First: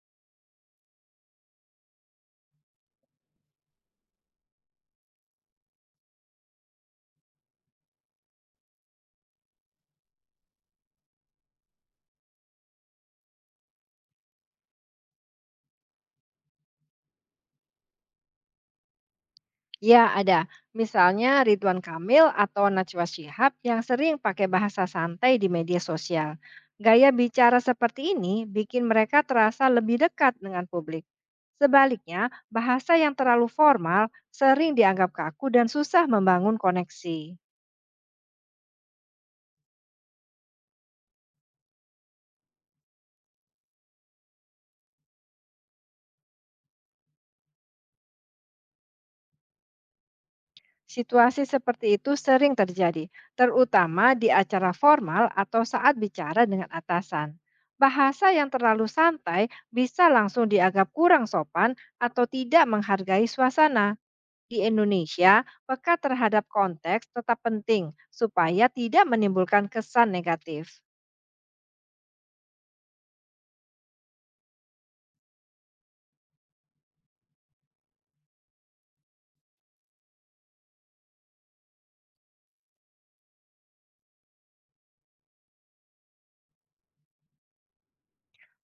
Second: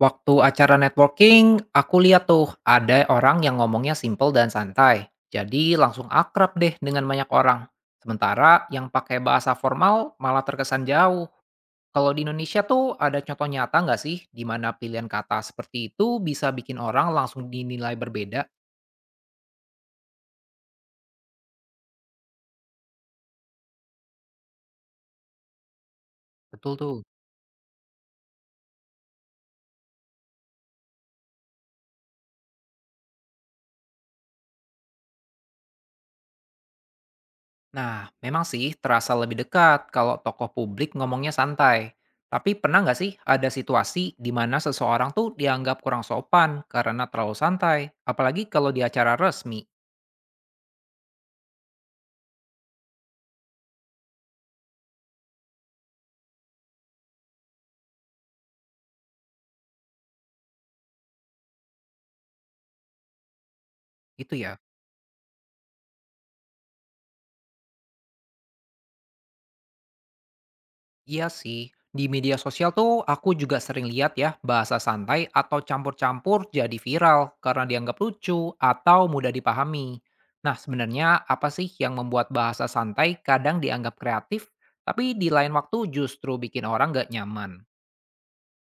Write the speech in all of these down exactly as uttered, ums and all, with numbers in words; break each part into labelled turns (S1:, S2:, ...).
S1: Waktu acara networking, aku lihat tuh ada orang yang ngomongnya simple dan santai. Jadi langsung akrab deh dengan banyak orang. Sementara yang pakai bahasa formal malah terkesan jauh. Kalau di Indonesia tuh ada contoh nyata nggak sih di mana pilihan kata seperti itu bisa bikin orang langsung dinilai berbeda?
S2: Ya, ada. Misalnya Ridwan Kamil atau Najwa Shihab yang sering pakai bahasa santai di media sosial.
S1: Betul tuh.
S2: Gaya bicara seperti ini bikin mereka terasa lebih dekat dengan publik. Sebaliknya, bahasa yang terlalu formal sering dianggap kaku dan susah membangun koneksi.
S1: Nah, memang sih terasa lebih dekat kalau tokoh publik ngomongnya santai. Tapi pernah nggak sih ada situasi di mana seseorang tuh dianggap kurang sopan karena terlalu santai? Apalagi kalau di acara resmi,
S2: Situasi seperti itu sering terjadi, terutama di acara formal atau saat bicara dengan atasan. Bahasa yang terlalu santai bisa langsung dianggap kurang sopan atau tidak menghargai suasana.
S1: itu
S2: Di
S1: ya.
S2: Indonesia, peka terhadap konteks tetap penting supaya tidak menimbulkan kesan negatif.
S1: Iya sih, di media sosial tuh aku juga sering lihat ya bahasa santai atau campur-campur jadi viral karena dianggap lucu atau mudah dipahami. Nah, sebenarnya apa sih yang membuat bahasa santai kadang dianggap kreatif, tapi di lain waktu justru bikin orang nggak nyaman?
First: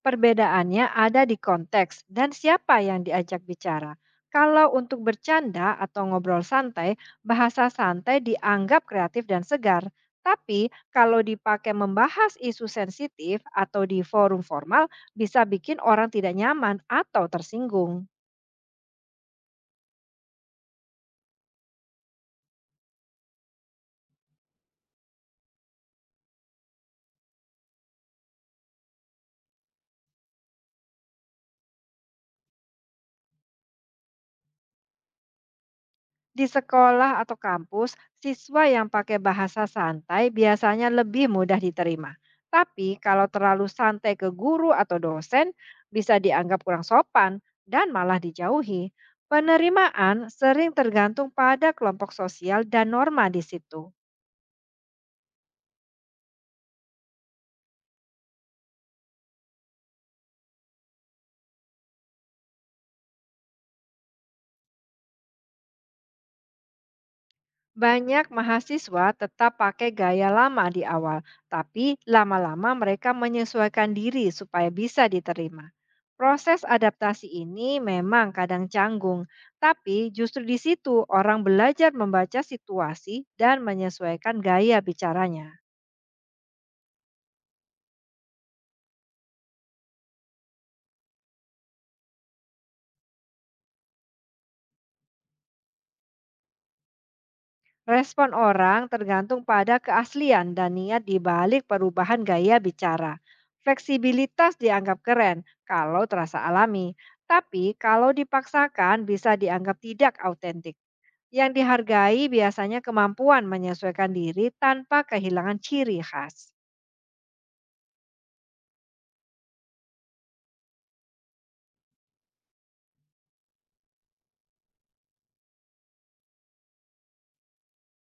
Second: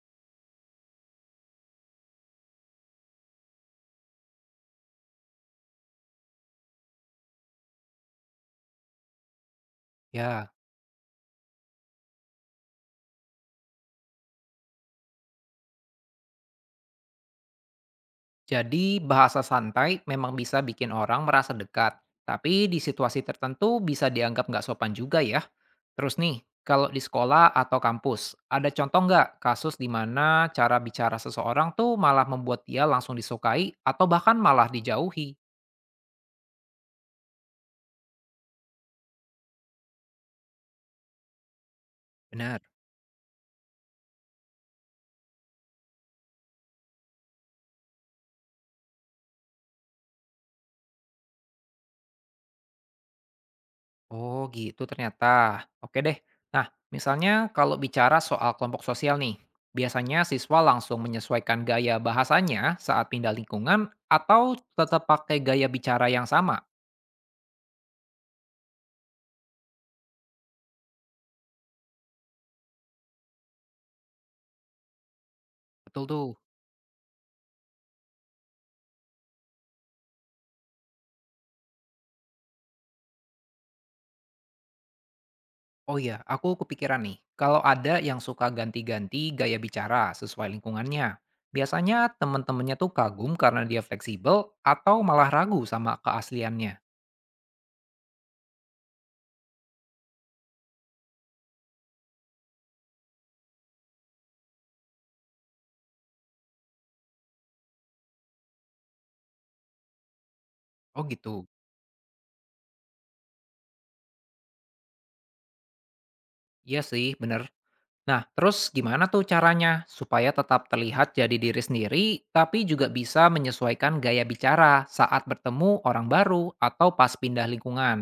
S2: Perbedaannya ada di konteks dan siapa yang diajak bicara. Kalau untuk bercanda atau ngobrol santai, bahasa santai dianggap kreatif dan segar.
S1: Ya,
S2: Tapi kalau dipakai membahas isu sensitif atau di forum formal, bisa bikin orang tidak nyaman atau tersinggung.
S1: jadi bahasa santai memang bisa bikin orang merasa dekat, tapi di situasi tertentu bisa dianggap nggak sopan juga ya. Terus nih, kalau di sekolah atau kampus, ada contoh nggak kasus di mana cara bicara seseorang tuh malah membuat dia langsung disukai atau bahkan malah dijauhi?
S2: Di sekolah atau kampus, siswa yang pakai bahasa santai biasanya lebih mudah diterima.
S1: Benar.
S2: Tapi kalau terlalu santai ke guru atau dosen, bisa dianggap kurang sopan dan malah dijauhi. Penerimaan sering tergantung pada kelompok sosial dan norma di situ.
S1: Oh gitu ternyata. Oke deh. Nah, misalnya kalau bicara soal kelompok sosial nih, biasanya siswa langsung menyesuaikan gaya bahasanya saat pindah lingkungan atau tetap pakai gaya bicara yang sama?
S2: Banyak mahasiswa tetap pakai gaya lama di awal, tapi lama-lama mereka menyesuaikan diri supaya bisa diterima.
S1: Betul tuh.
S2: Proses adaptasi ini memang kadang canggung, tapi justru di situ orang belajar membaca situasi dan menyesuaikan gaya bicaranya.
S1: Oh iya, aku kepikiran nih. Kalau ada yang suka ganti-ganti gaya bicara sesuai lingkungannya, biasanya teman-temannya tuh kagum karena dia fleksibel atau malah ragu sama keasliannya.
S2: Respon orang tergantung pada keaslian dan niat di balik perubahan gaya bicara. Fleksibilitas dianggap keren kalau terasa alami, tapi kalau dipaksakan bisa dianggap tidak autentik.
S1: Oh gitu.
S2: Yang dihargai biasanya kemampuan menyesuaikan diri tanpa kehilangan ciri khas.
S1: Iya sih, bener. Nah, terus gimana tuh caranya supaya tetap terlihat jadi diri sendiri, tapi juga bisa menyesuaikan gaya bicara saat bertemu orang baru atau pas pindah lingkungan?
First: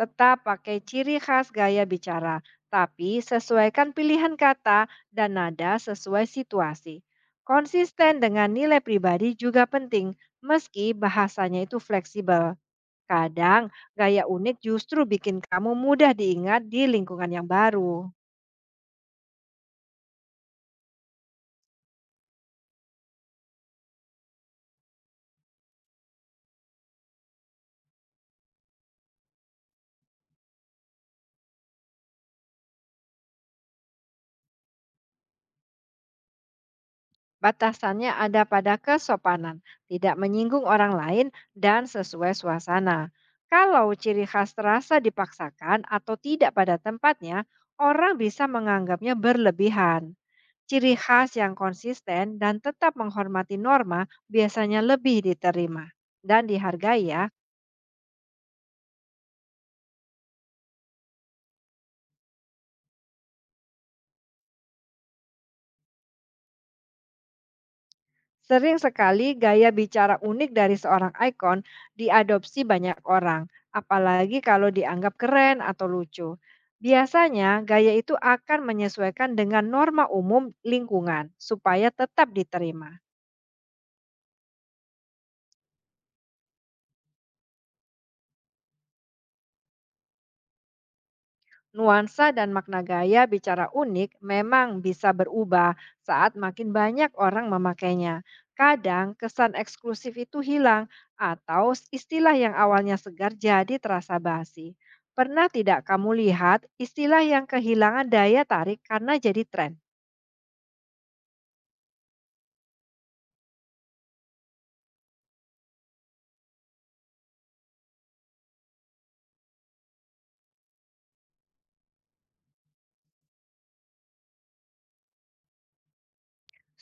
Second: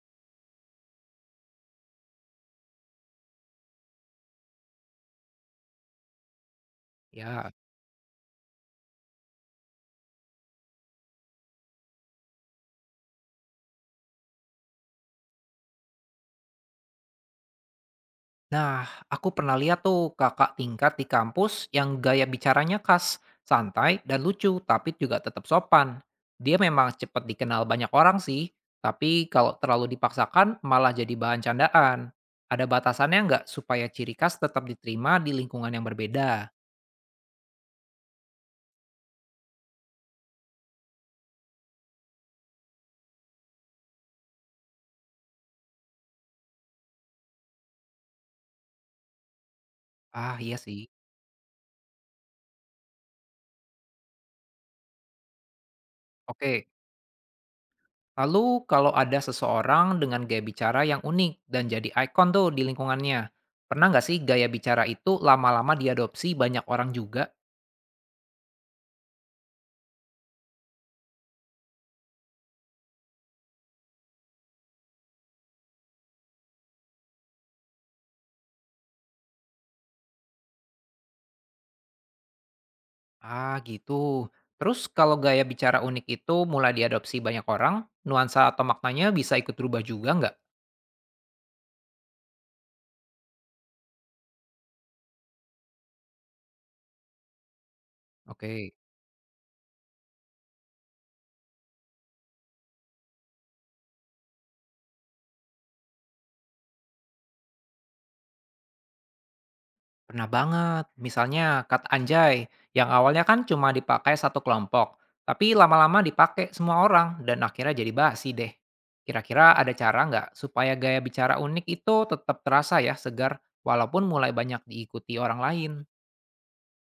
S2: Tetap pakai ciri khas gaya bicara, tapi sesuaikan pilihan kata dan nada sesuai situasi.
S1: Ya.
S2: Konsisten dengan nilai pribadi juga penting, meski bahasanya itu fleksibel. Kadang, gaya unik justru bikin kamu mudah diingat di lingkungan yang baru.
S1: Nah, aku pernah lihat tuh kakak tingkat di kampus yang gaya bicaranya khas, santai dan lucu, tapi juga tetap sopan. Dia memang cepat dikenal banyak orang sih, tapi kalau terlalu dipaksakan malah jadi bahan candaan. Ada batasannya nggak supaya ciri khas tetap diterima di lingkungan yang berbeda?
S2: Batasannya ada pada kesopanan, tidak menyinggung orang lain, dan sesuai suasana. Kalau ciri khas terasa dipaksakan atau tidak pada tempatnya, orang bisa menganggapnya berlebihan.
S1: Ah, iya sih.
S2: Ciri khas yang konsisten dan tetap menghormati norma biasanya lebih diterima dan
S1: Oke,
S2: dihargai ya.
S1: lalu kalau ada seseorang dengan gaya bicara yang unik dan jadi ikon tuh di lingkungannya, pernah nggak sih gaya bicara itu lama-lama diadopsi banyak orang juga?
S2: Sering sekali gaya bicara unik dari seorang ikon diadopsi banyak orang, apalagi kalau dianggap keren atau lucu. Biasanya, gaya itu akan menyesuaikan dengan norma umum lingkungan supaya tetap diterima.
S1: Ah, gitu. Terus kalau gaya bicara unik itu mulai diadopsi banyak orang, nuansa atau maknanya bisa ikut berubah juga nggak?
S2: Nuansa dan makna gaya bicara unik memang bisa berubah saat makin banyak orang memakainya.
S1: Oke.
S2: Kadang kesan eksklusif itu hilang atau istilah yang awalnya segar jadi terasa basi. Pernah tidak kamu lihat istilah yang kehilangan daya tarik karena jadi tren?
S1: Pernah banget. Misalnya kata anjay yang awalnya kan cuma dipakai satu kelompok, tapi lama-lama dipakai semua orang dan akhirnya jadi basi deh. Kira-kira ada cara nggak supaya gaya bicara unik itu tetap terasa ya segar walaupun mulai banyak diikuti orang lain?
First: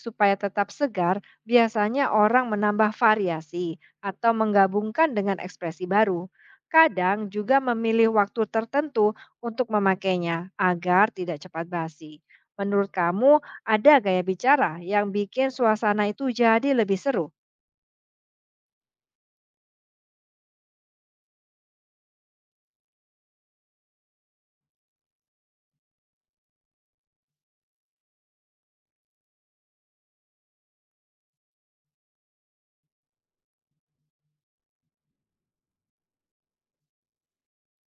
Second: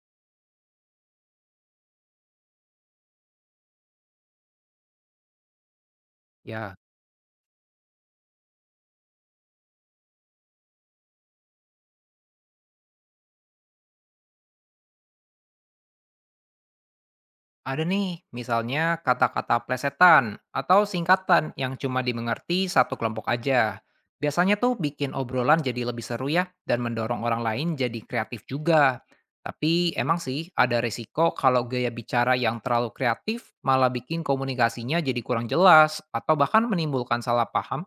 S2: Supaya tetap segar, biasanya orang menambah variasi atau menggabungkan dengan ekspresi baru.
S1: Ya.
S2: Kadang juga memilih waktu tertentu untuk memakainya agar tidak cepat basi. Menurut kamu, ada gaya bicara yang bikin suasana itu jadi lebih seru?
S1: Ada nih, misalnya kata-kata plesetan atau singkatan yang cuma dimengerti satu kelompok aja. Biasanya tuh bikin obrolan jadi lebih seru ya dan mendorong orang lain jadi kreatif juga. Tapi emang sih ada resiko kalau gaya bicara yang terlalu kreatif malah bikin komunikasinya jadi kurang jelas atau bahkan menimbulkan salah paham.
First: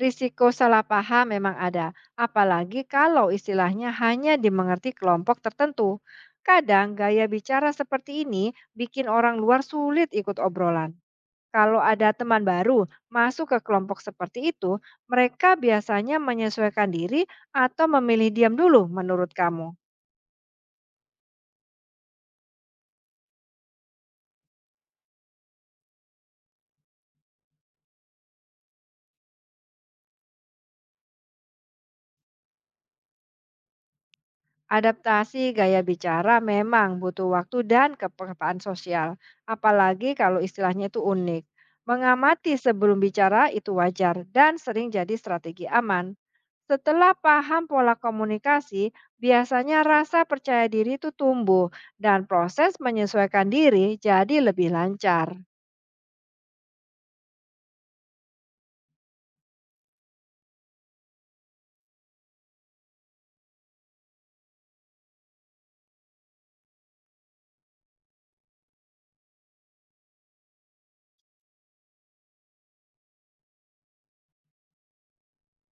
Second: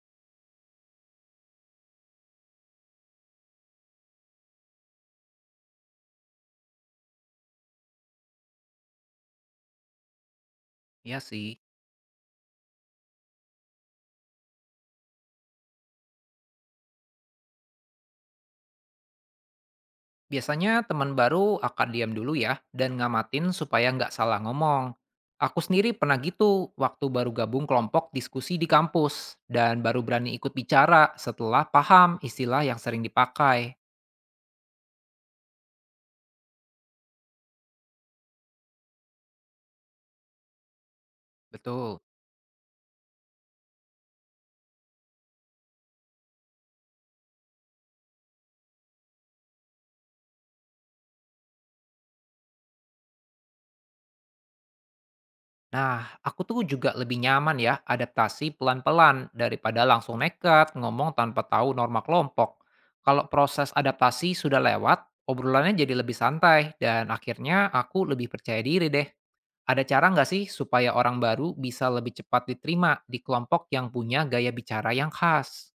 S2: Risiko salah paham memang ada, apalagi kalau istilahnya hanya dimengerti kelompok tertentu. Kadang gaya bicara seperti ini bikin orang luar sulit ikut obrolan.
S1: Ya sih.
S2: Kalau ada teman baru masuk ke kelompok seperti itu, mereka biasanya menyesuaikan diri atau memilih diam dulu menurut kamu.
S1: Biasanya teman baru akan diam dulu ya dan ngamatin supaya nggak salah ngomong. Aku sendiri pernah gitu waktu baru gabung kelompok diskusi di kampus dan baru berani ikut bicara setelah paham istilah yang sering dipakai.
S2: Adaptasi gaya bicara memang butuh waktu dan kepekaan sosial, apalagi kalau istilahnya itu unik.
S1: Betul.
S2: Mengamati sebelum bicara itu wajar dan sering jadi strategi aman. Setelah paham pola komunikasi, biasanya rasa percaya diri itu tumbuh dan proses menyesuaikan diri jadi lebih lancar.
S1: Nah, aku tuh juga lebih nyaman ya adaptasi pelan-pelan daripada langsung nekat ngomong tanpa tahu norma kelompok. Kalau proses adaptasi sudah lewat, obrolannya jadi lebih santai dan akhirnya aku lebih percaya diri deh. Ada cara nggak sih supaya orang baru bisa lebih cepat diterima di kelompok yang punya gaya bicara yang khas?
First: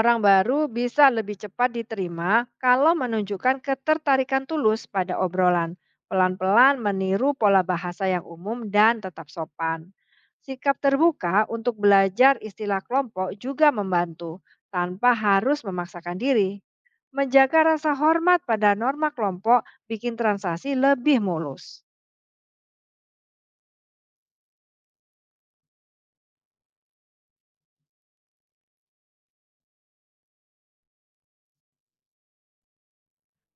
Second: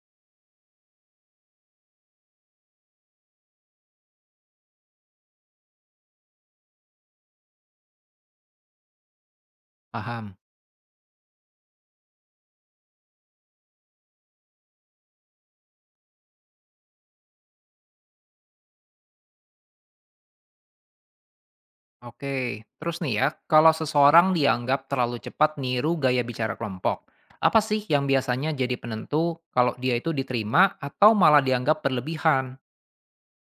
S2: Orang baru bisa lebih cepat diterima kalau menunjukkan ketertarikan tulus pada obrolan, pelan-pelan meniru pola bahasa yang umum dan tetap sopan.
S1: Paham.
S2: Sikap terbuka untuk belajar istilah kelompok juga membantu, tanpa harus memaksakan diri. Menjaga rasa hormat pada norma kelompok bikin transaksi lebih mulus.
S1: Oke, terus nih ya, kalau seseorang dianggap terlalu cepat niru gaya bicara kelompok, apa sih yang biasanya jadi penentu kalau dia itu diterima atau malah dianggap berlebihan?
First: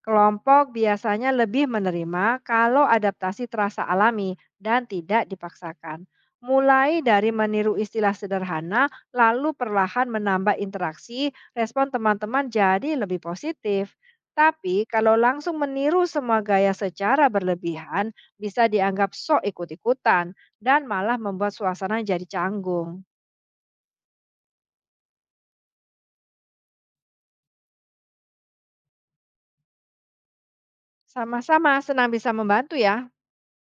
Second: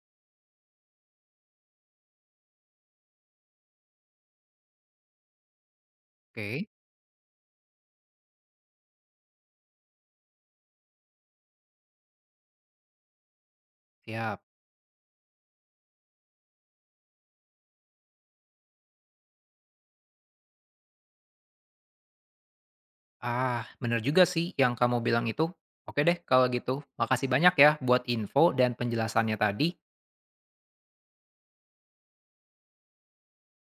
S2: Kelompok biasanya lebih menerima kalau adaptasi terasa alami dan tidak dipaksakan.
S1: Oke,
S2: Mulai dari meniru istilah sederhana, lalu perlahan menambah interaksi, respon teman-teman jadi lebih positif.
S1: siap.
S2: Tapi kalau langsung meniru semua gaya secara berlebihan, bisa dianggap sok ikut-ikutan dan malah membuat suasana jadi canggung.
S1: Ah, bener juga sih yang kamu bilang itu. Oke deh, kalau gitu, makasih banyak ya buat info dan penjelasannya tadi.
S2: Sama-sama senang bisa membantu ya.